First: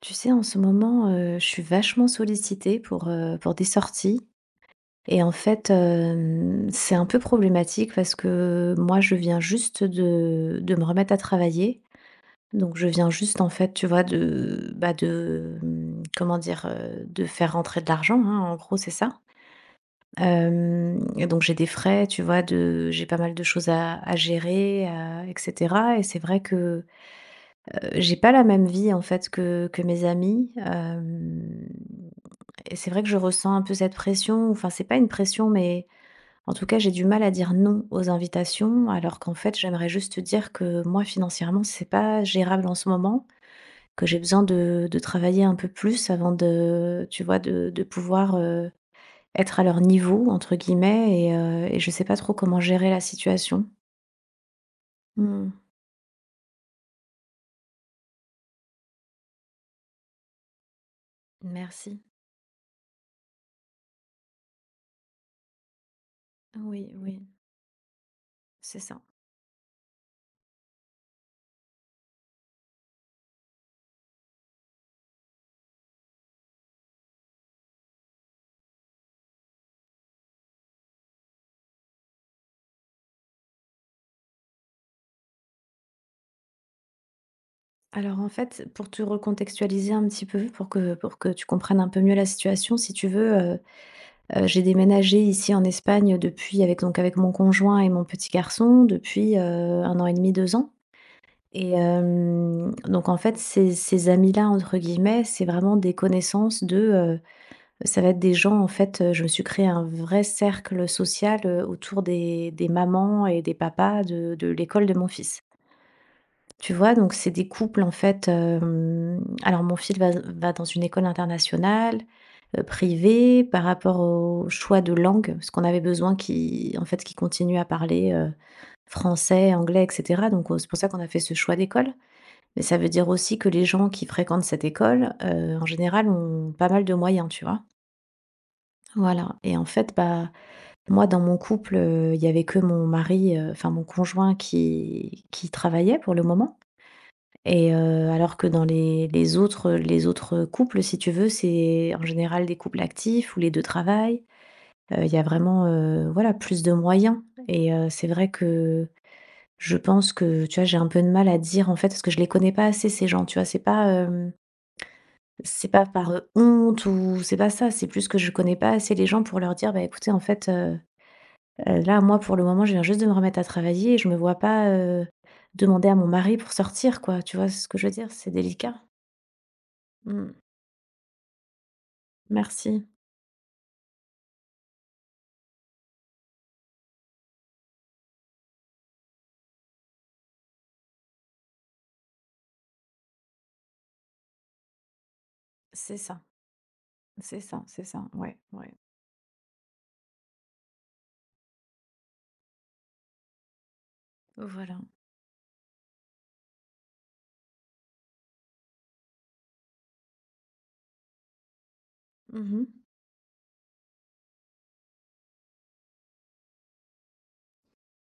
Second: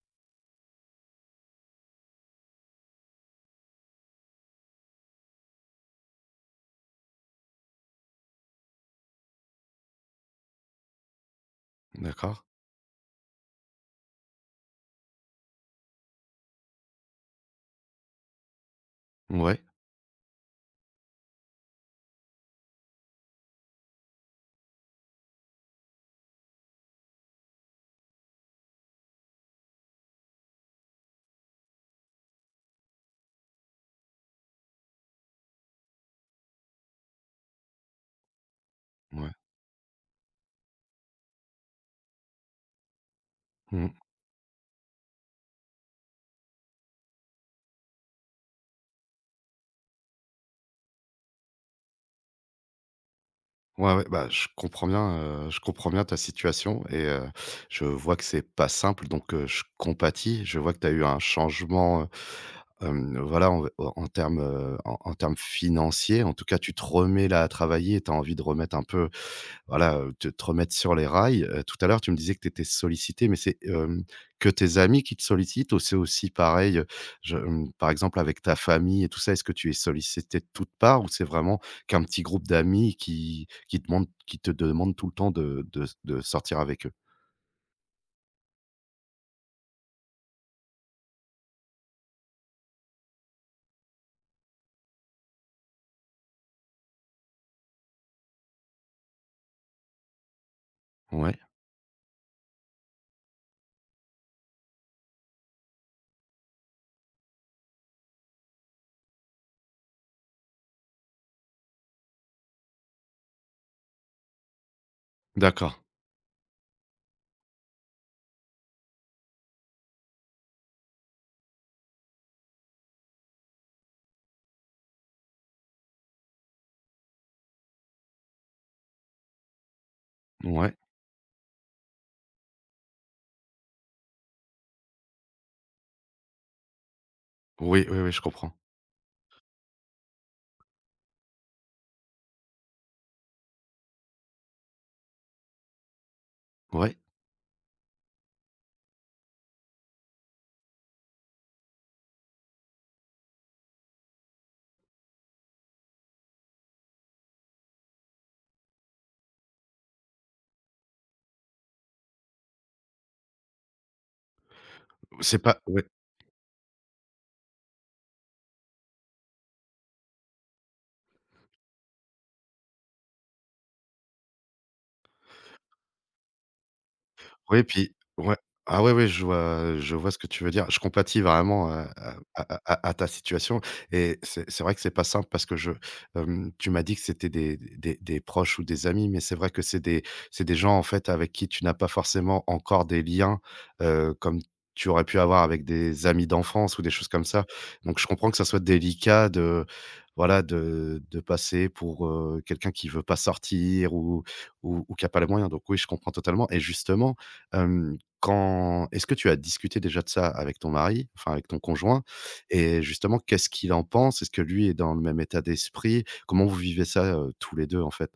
Tu sais, en ce moment, je suis vachement sollicitée pour des sorties et en fait, c'est un peu problématique parce que moi, je viens juste de me remettre à travailler. D'accord. Donc je viens juste, en fait, tu vois, de, bah, de, comment dire? De faire rentrer de l'argent, hein, en gros, c'est ça. Ouais, Hem et donc j'ai des frais, tu vois, de j'ai pas mal de choses à gérer, à et cetera, et c'est vrai que, j'ai pas la même vie, en fait, que mes amis, hem et c'est vrai que je ressens un peu cette pression, enfin c'est pas une pression, mais en tout cas j'ai du mal à dire non aux invitations, alors ouais. qu'en fait j'aimerais juste te dire que moi financièrement c'est pas gérable en ce moment, Mmh. que j'ai besoin de travailler un peu plus avant de, tu vois, de pouvoir être à leur niveau, entre guillemets, et je sais pas trop comment gérer la situation. Ouais, ouais, bah, Hmm. je comprends bien ta situation et je vois que c'est pas simple donc je compatis. Je vois que tu as eu un Merci. changement, voilà, en termes, en termes financiers. En tout cas, tu te Oui, oui, remets là à travailler et tu as envie de remettre c'est un ça. peu voilà, te remettre sur les rails. Tout à l'heure, tu me disais que tu étais sollicité, mais c'est que tes amis qui te sollicitent ou c'est aussi pareil, par exemple avec ta famille et tout ça? Est-ce que tu es sollicité de toutes parts ou c'est vraiment qu'un petit groupe d'amis qui demande qui te demande tout le temps de de sortir avec eux? Alors en fait, pour te recontextualiser un petit peu, pour que tu comprennes un peu mieux la situation, si tu veux, j'ai déménagé ici en Espagne depuis avec donc avec mon conjoint et mon petit garçon depuis, 1 an et demi, 2 ans Ouais, et donc en fait ces «amis-là» entre guillemets, c'est vraiment des connaissances de, ça va être des gens en fait, je me suis créé un vrai cercle social, autour des mamans et des papas de l'école de mon fils. d'accord. Tu vois? Donc c'est des couples en fait, alors mon fils va dans une école internationale, privée par rapport au choix de langue, parce qu'on avait besoin qu'il en fait, qu'il continue à parler, français, anglais et cetera. Donc on c'est Ouais. pour ça qu'on a fait ce choix d'école. Mais ça veut dire aussi que les gens qui fréquentent cette école, en général ont pas mal de moyens, tu vois? Oui, oui, oui, je comprends. Voilà et en fait, bah, moi dans mon couple, il y avait que mon mari, enfin mon conjoint qui travaillait pour le moment Ouais, et alors que dans les autres, les autres, couples, si tu veux, c'est en général des couples actifs où les 2 travaillent. Il y a vraiment, voilà, plus de moyens et c'est vrai que je pense que, tu vois, j'ai un peu de mal à dire, en fait, parce que je les connais pas assez ces gens, tu vois? C'est pas, c'est pas c'est ouais. pas par, honte ou c'est pas ça, c'est plus que je connais pas assez les gens pour leur dire: «Bah, écoutez, en fait, là, moi, pour le moment, je viens juste de me remettre à travailler et je me vois pas, demander à mon mari pour sortir», quoi. Tu vois Oui, ce que je veux puis dire? C'est ouais. délicat. Ah ouais, ouais, je vois ce que Mmh. tu veux dire. Je compatis vraiment à à à Merci. à à ta situation et c'est vrai que c'est pas simple parce que tu m'as dit que c'était des proches ou des amis, mais c'est vrai que c'est des gens, en fait, avec qui tu n'as pas forcément encore des liens, comme tu aurais pu avoir avec C'est des ça, amis d'enfance ou des choses comme c'est ça. ça, c'est Donc ça. je comprends que Ouais, ça soit ouais. délicat de, voilà, de passer pour, quelqu'un qui veut pas sortir ou Voilà. ou qui a pas les moyens. Donc oui, je comprends totalement et justement quand est-ce que tu as discuté déjà de ça avec ton mari, enfin avec ton conjoint? Mmh. Et justement, qu'est-ce qu'il en pense? Est-ce que lui est dans le même état d'esprit? Comment vous vivez ça, tous les deux en fait?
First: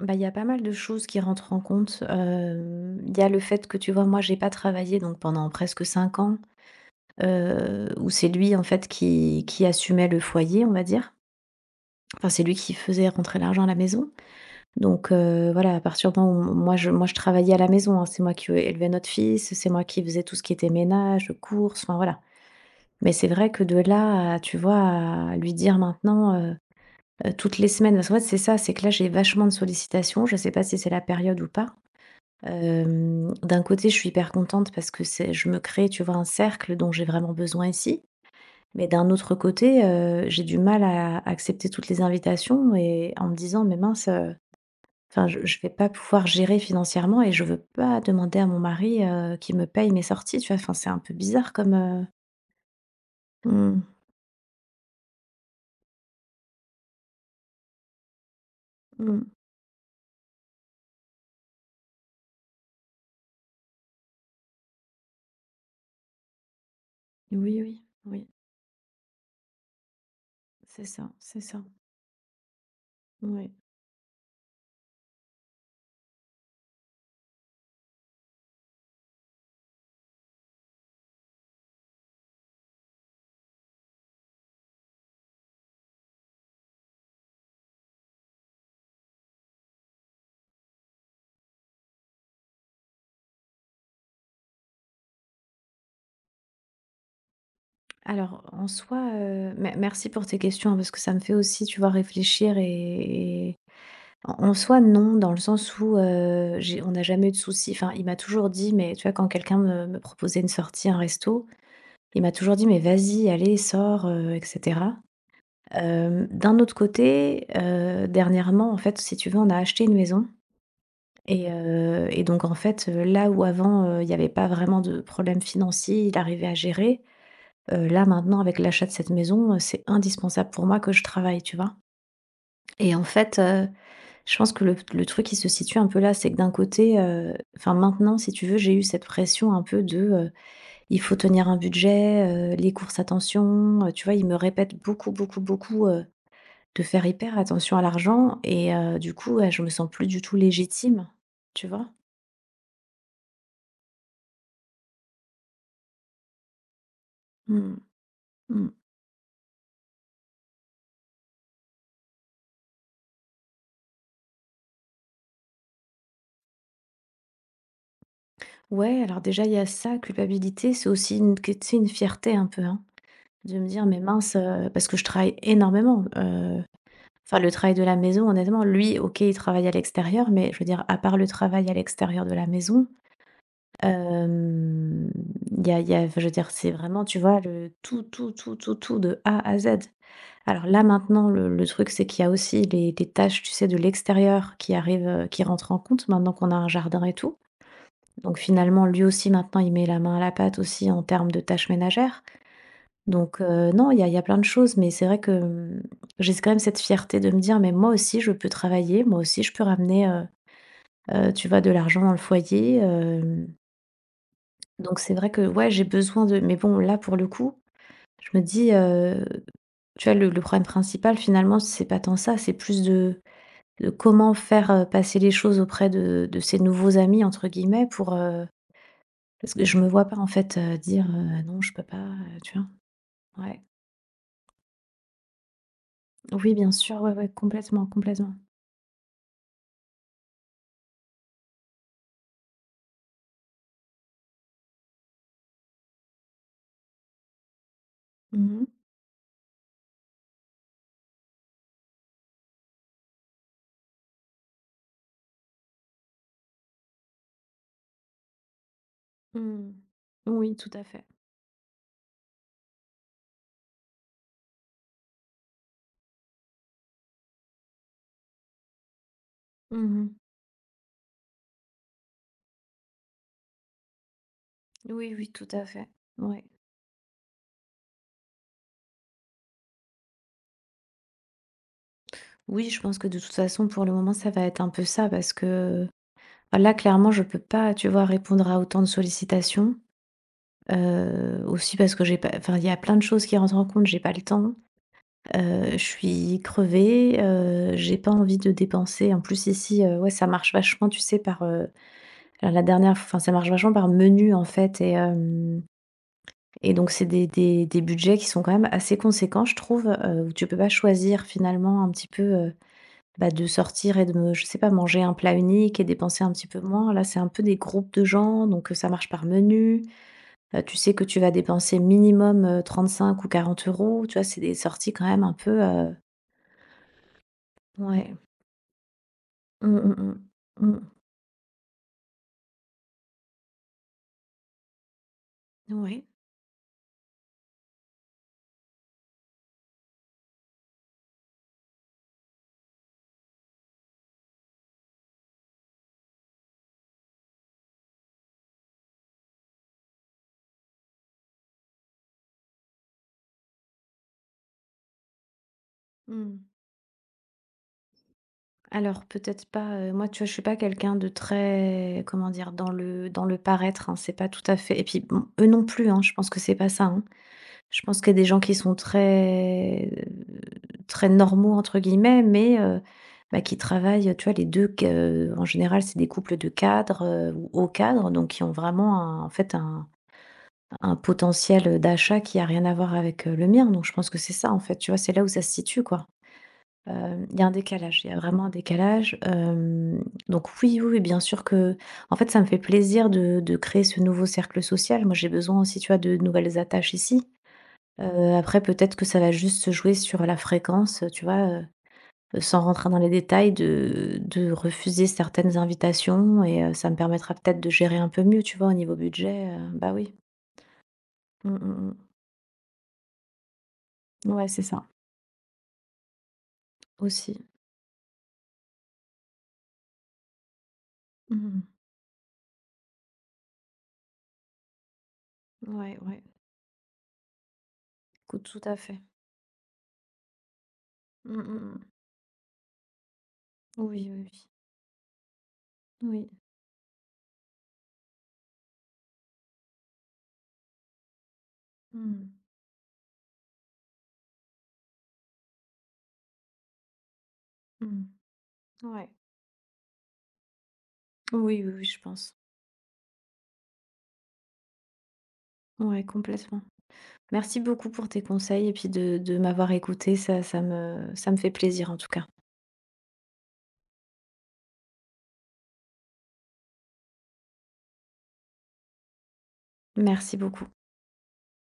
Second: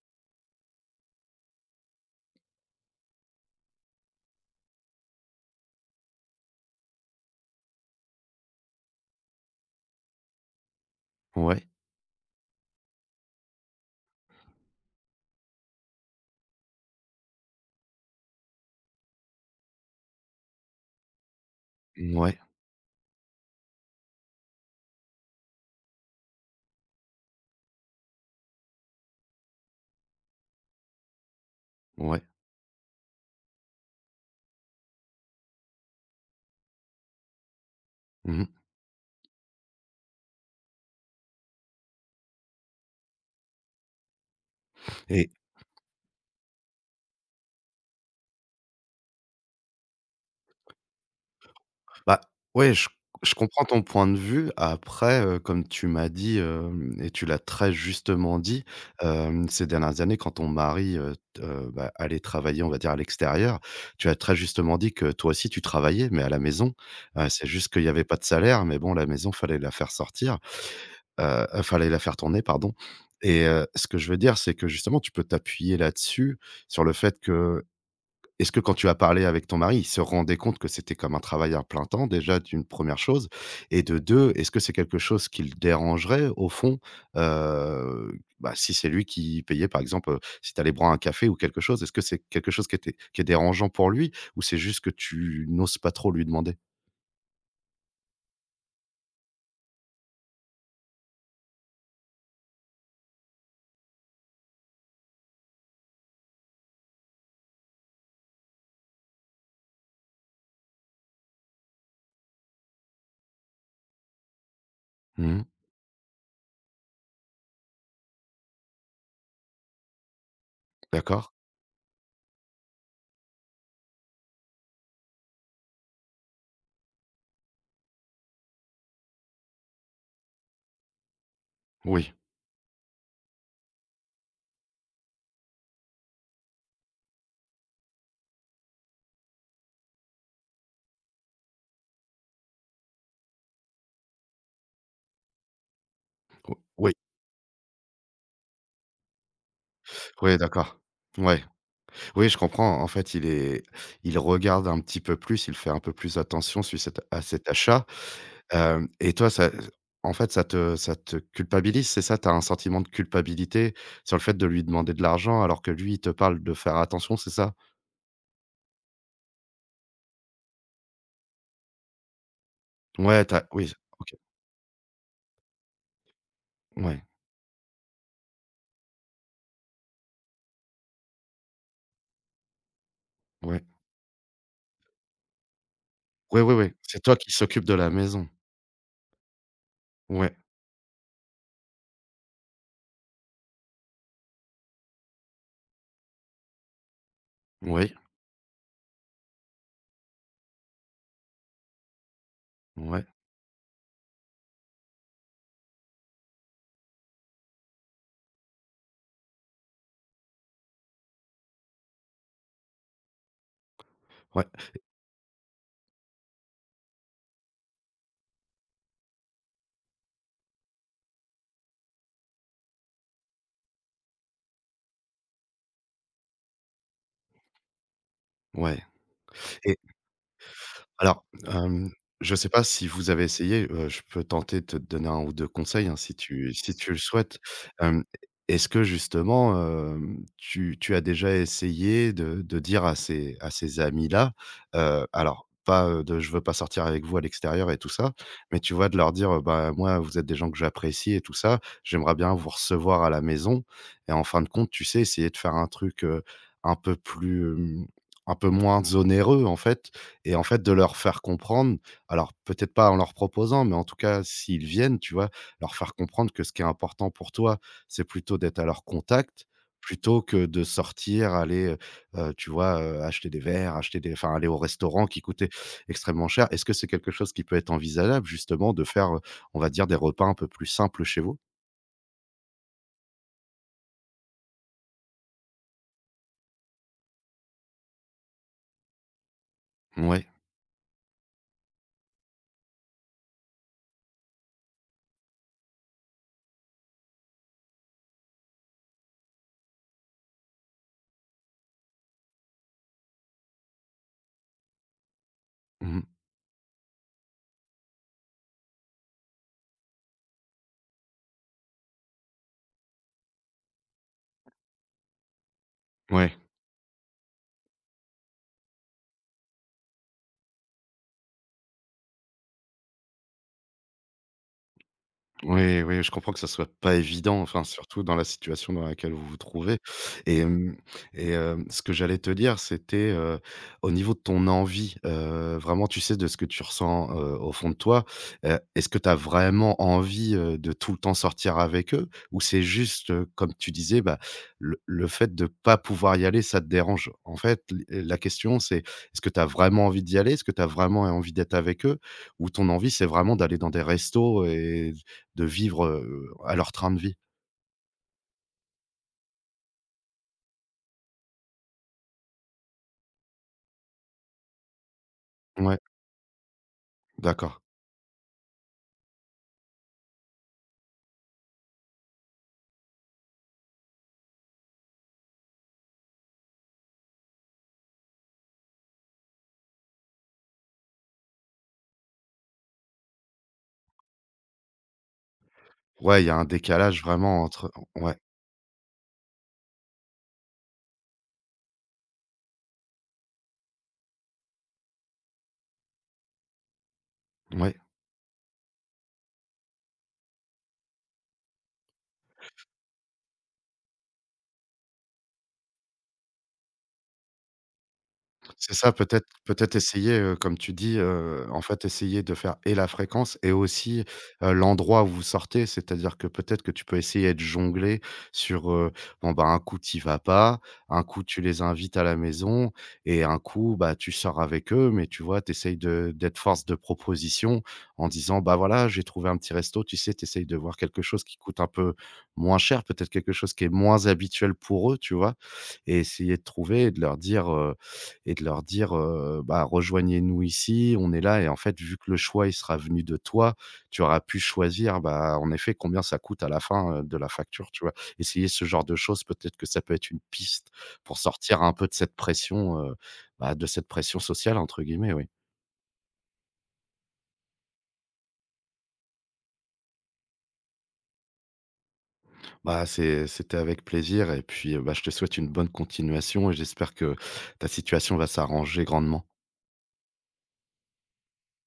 Bah, il y a pas mal de choses qui rentrent en compte. Il y a le fait que, tu vois, moi, j'ai pas travaillé donc pendant presque 5 ans, où c'est lui, en fait, qui assumait le foyer, on va dire. Ouais, Enfin, c'est lui qui faisait rentrer l'argent à la maison. Donc, voilà, à partir du moment où moi je travaillais à la maison, hein, c'est moi qui ouais, élevais notre fils, c'est moi qui faisais tout ce qui était ménage, courses, enfin, voilà. mouais, Mais c'est vrai que de là à, tu vois, à lui dire maintenant, toutes les semaines, parce qu'en fait, c'est ça, c'est que là, j'ai vachement de sollicitations. Je ne sais pas si c'est la période ou pas. ouais. D'un côté, je suis hyper contente parce que c'est je me crée, tu vois, un cercle dont j'ai vraiment besoin ici. Mmh mh. Mais d'un autre côté, j'ai du mal à accepter toutes les invitations et en me disant: «Mais mince, enfin, Et je vais pas pouvoir gérer financièrement et je veux pas demander à mon mari, qu'il me paye mes sorties», tu vois? Enfin, c'est un peu bizarre comme, heu. bah, ouais, je comprends Mmh, ton point de vue. Après, comme tu m'as dit, et tu l'as très justement dit, mmh. Ces dernières années, quand ton mari, t bah, allait travailler, on va dire, à l'extérieur, tu as très justement dit que toi aussi tu travaillais, mais à la maison. C'est Oui, juste qu'il oui, n'y avait pas de oui, salaire, mais bon, la maison, fallait la faire sortir, c'est ça, c'est ça. Fallait la faire tourner, pardon. Et Ouais. heu, ce que je veux dire, c'est que justement, tu peux t'appuyer là-dessus, sur le fait que est-ce que quand tu as parlé avec ton mari, il se rendait compte que c'était comme un travail à plein temps déjà d'une première chose? Et de 2, est-ce que c'est quelque chose qui le dérangerait au fond, bah, si c'est lui qui payait par exemple, si tu allais boire un café ou quelque chose? Est-ce que c'est quelque chose qui était qui est dérangeant pour lui ou c'est juste que tu n'oses pas trop lui demander? Alors, en soi, me merci pour tes questions, hein, parce que ça me fait aussi, tu vois, réfléchir et en en soi, non, dans le sens où, j'ai on n'a jamais eu de soucis. Enfin, il m'a toujours dit, mais tu vois, quand quelqu'un me proposait une sortie, un resto, il m'a toujours dit: «Mais vas-y, allez, sors, et cetera. Mmh. D'un autre côté, dernièrement, en fait, si tu veux, on a acheté une maison D'accord. Et donc en fait, là où avant, il n'y avait pas vraiment de problème financier, il arrivait à gérer, là maintenant avec l'achat de cette maison, c'est indispensable pour moi que je travaille, tu vois? Oui. Et en fait, je pense que le truc qui se situe un peu là, c'est que d'un côté, enfin maintenant si tu veux, j'ai eu cette pression un peu de, il faut tenir un budget, les courses attention, tu vois? Ils me répètent beaucoup, beaucoup, beaucoup, O de oui. faire hyper attention à l'argent et du coup, ouais, je me sens plus du tout Oui, d'accord. légitime, Ouais. tu vois? Oui, je comprends. En fait, il est il regarde un petit peu plus, il fait un peu plus attention sur cet à cet Mmh mh. achat. Mmh. Hem Et toi, ça en fait, ça te culpabilise, c'est ça? Tu as un sentiment de culpabilité sur le fait de lui demander de l'argent alors que lui, il te parle de faire attention, c'est ça? Ouais, alors déjà il y a ça, culpabilité, c'est aussi une que tu sais, une fierté un peu, hein. Ouais, t'as De me oui, dire: «Mais OK. mince», parce que je travaille énormément, Ouais, enfin le travail de la maison honnêtement, lui OK, il travaille à l'extérieur, mais je veux dire à part le travail à l'extérieur de la maison, ouais. hem, il y a enfin je veux Ouais, dire ouais, c'est oui. C'est vraiment toi tu qui vois s'occupe le de la tout, maison. tout, tout, tout, tout de A à Z. Ouais. Alors là maintenant le truc c'est qu'il y a aussi les tâches tu sais de l'extérieur qui arrivent, qui rentrent en compte maintenant qu'on a un jardin et tout. Ouais, Donc finalement lui aussi maintenant il met la main à la pâte aussi en termes de tâches ménagères. ouais. Donc non, il y a plein de choses, mais c'est vrai que, j'ai quand même cette fierté de me dire: «Mais moi aussi je peux travailler, moi aussi je peux ramener, tu vois, de l'argent dans le foyer», Ouais. donc c'est vrai que, ouais, j'ai besoin de mais bon, là, pour le coup, je me dis, tu vois, le problème principal, finalement, c'est pas tant ça, c'est plus de comment faire, passer les choses auprès de «ces nouveaux amis» entre guillemets pour, heu, Ouais. parce que je me vois pas, en fait, dire, Alors, «Non, je peux pas», je ne sais tu pas vois? si vous avez Ouais. essayé, je peux tenter de te donner un ou 2 conseils, hein, si tu Oui, bien si tu le sûr, ouais, ouais, souhaites. complètement, Hem, complètement. Est-ce que justement, tu as déjà essayé de dire à ces amis-là, alors pas, de: «Je veux pas sortir avec vous à l'extérieur» et tout ça, mais Mmh tu vois, de leur dire, «Bah, moi, vous êtes des gens que j'apprécie et tout ça, j'aimerais bien vous recevoir à la maison» et en fin de compte, tu sais, essayer de faire un truc, un peu plus, un peu moins mh. onéreux, en Mmh. fait, et en Oui, fait, tout de à leur fait. faire comprendre, alors peut-être pas en leur proposant, mais en tout cas, s'ils viennent, tu vois? Leur faire comprendre que ce qui est important pour toi, c'est plutôt d'être à leur contact, Mmh. plutôt que de sortir, tu vois, acheter des verres, acheter des enfin, aller au restaurant Oui, qui oui, tout coûtait à fait. extrêmement Ouais. cher. Est-ce que c'est quelque chose qui peut être envisageable justement de faire, on va dire des repas un peu plus simples chez vous? Oui, je pense que de toute façon, pour le moment, ça va être un peu ça parce que, bah, là, clairement, je peux pas, tu vois, répondre à autant de sollicitations, Ouais. Aussi parce que j'ai pas enfin, il y a plein de choses qui rentrent en compte, j'ai pas le temps, je suis crevée, j'ai pas envie de dépenser. En plus ici, ouais, ça marche vachement, tu sais, par, la dernière enfin, ça marche vachement par menu, en fait et hem. Mmh. Et donc c'est des budgets qui sont quand même assez conséquents, je trouve, où tu peux pas choisir finalement un petit peu, bah, de sortir et de me je sais pas, manger un plat unique et dépenser un Ouais. petit peu moins. Là, c'est un peu des groupes de gens, donc ça marche par menu. Tu sais que tu vas dépenser minimum, 35 ou 40 euros. Tu vois, c'est des sorties quand même un peu, Oui, heu. oui, je comprends que ça soit pas évident, enfin, surtout Ouais. dans la situation dans laquelle vous vous trouvez Mmh, mmh et hem mh. et ce que j'allais te dire, c'était au niveau de ton envie, Mmh. vraiment, tu Ouais. sais, de ce que tu ressens, au fond de toi, est-ce que tu as vraiment envie, de tout le temps sortir avec eux? Ou c'est juste, comme tu disais, bah, le fait de pas pouvoir y aller, ça te dérange? En fait, l la question, c'est est-ce que tu as vraiment envie d'y aller? Est-ce que tu as vraiment envie d'être avec eux? Ou ton envie, c'est vraiment d'aller dans des restos et de vivre, Mmh. à leur train de vie. Alors peut-être pas, moi, tu vois, je suis pas quelqu'un de très, comment dire? Dans le paraître, hein, c'est pas tout à fait et puis, bon, eux non Ouais, plus, hein, je pense que c'est pas ça, hein. d'accord. Je pense qu'il y a des gens qui sont très, très «normaux» entre guillemets, mais bah, qui travaillent, tu vois, les 2. Q en général, c'est des couples de cadres, ou hauts cadres, donc qui ont vraiment un en fait, un potentiel, d'achat qui a rien à voir avec, le mien, donc je pense que c'est ça, en fait, tu vois? C'est là où ça se situe, quoi. Ouais, il y a un décalage Il y vraiment a un entre décalage, il y a ouais, vraiment un décalage, hem, donc oui, oui, oui, bien sûr que en fait, ça me fait plaisir de créer ce nouveau cercle social. Moi, j'ai besoin aussi, tu vois, de nouvelles attaches ici. ouais. Après peut-être que ça va juste se jouer sur la fréquence, tu vois, sans rentrer dans les détails, de refuser certaines invitations et ça me permettra peut-être de gérer un peu mieux, tu vois, au C'est ça, niveau peut-être budget, peut-être bah oui. essayer, comme tu dis, Mmh, en fait, mmh, essayer de faire et la fréquence et aussi, mmh. Ouais, c'est ça, l'endroit où vous sortez. C'est-à-dire que peut-être que tu peux essayer de aussi. jongler sur, bon, bah, un coup, tu y vas pas, un coup, tu Mmh. les invites à la maison et un coup, bah, tu sors avec eux, mais tu vois, tu essayes Ouais, de ouais. d'être force de proposition en disant: Écoute, «Bah, tout à voilà, fait. j'ai trouvé un petit resto». Tu sais, tu essayes de voir quelque chose qui Mmh, coûte mmh, un mmh. peu moins cher, peut-être quelque chose qui est moins Oui, oui, oui. habituel pour eux, tu vois? Et Oui. essayer de trouver et de leur dire, et de leur dire, «Bah, rejoignez-nous ici, on est là» et en fait, vu que le Mmh. choix, il sera venu de toi, tu auras pu choisir, bah, en effet, combien ça coûte à la fin, de la facture, tu vois? Mmh. Essayer ce genre de Ouais. choses, peut-être que ça peut être une piste pour Oui, sortir oui, un oui, peu de je cette pense. pression, bah, de cette «pression sociale» entre guillemets, oui. Ouais, complètement. Merci beaucoup pour tes conseils et puis de m'avoir écoutée. Ça ça me fait plaisir en tout cas. Bah, c'était avec plaisir et puis, bah, je te souhaite une bonne continuation et j'espère que ta situation va s'arranger grandement. Merci beaucoup.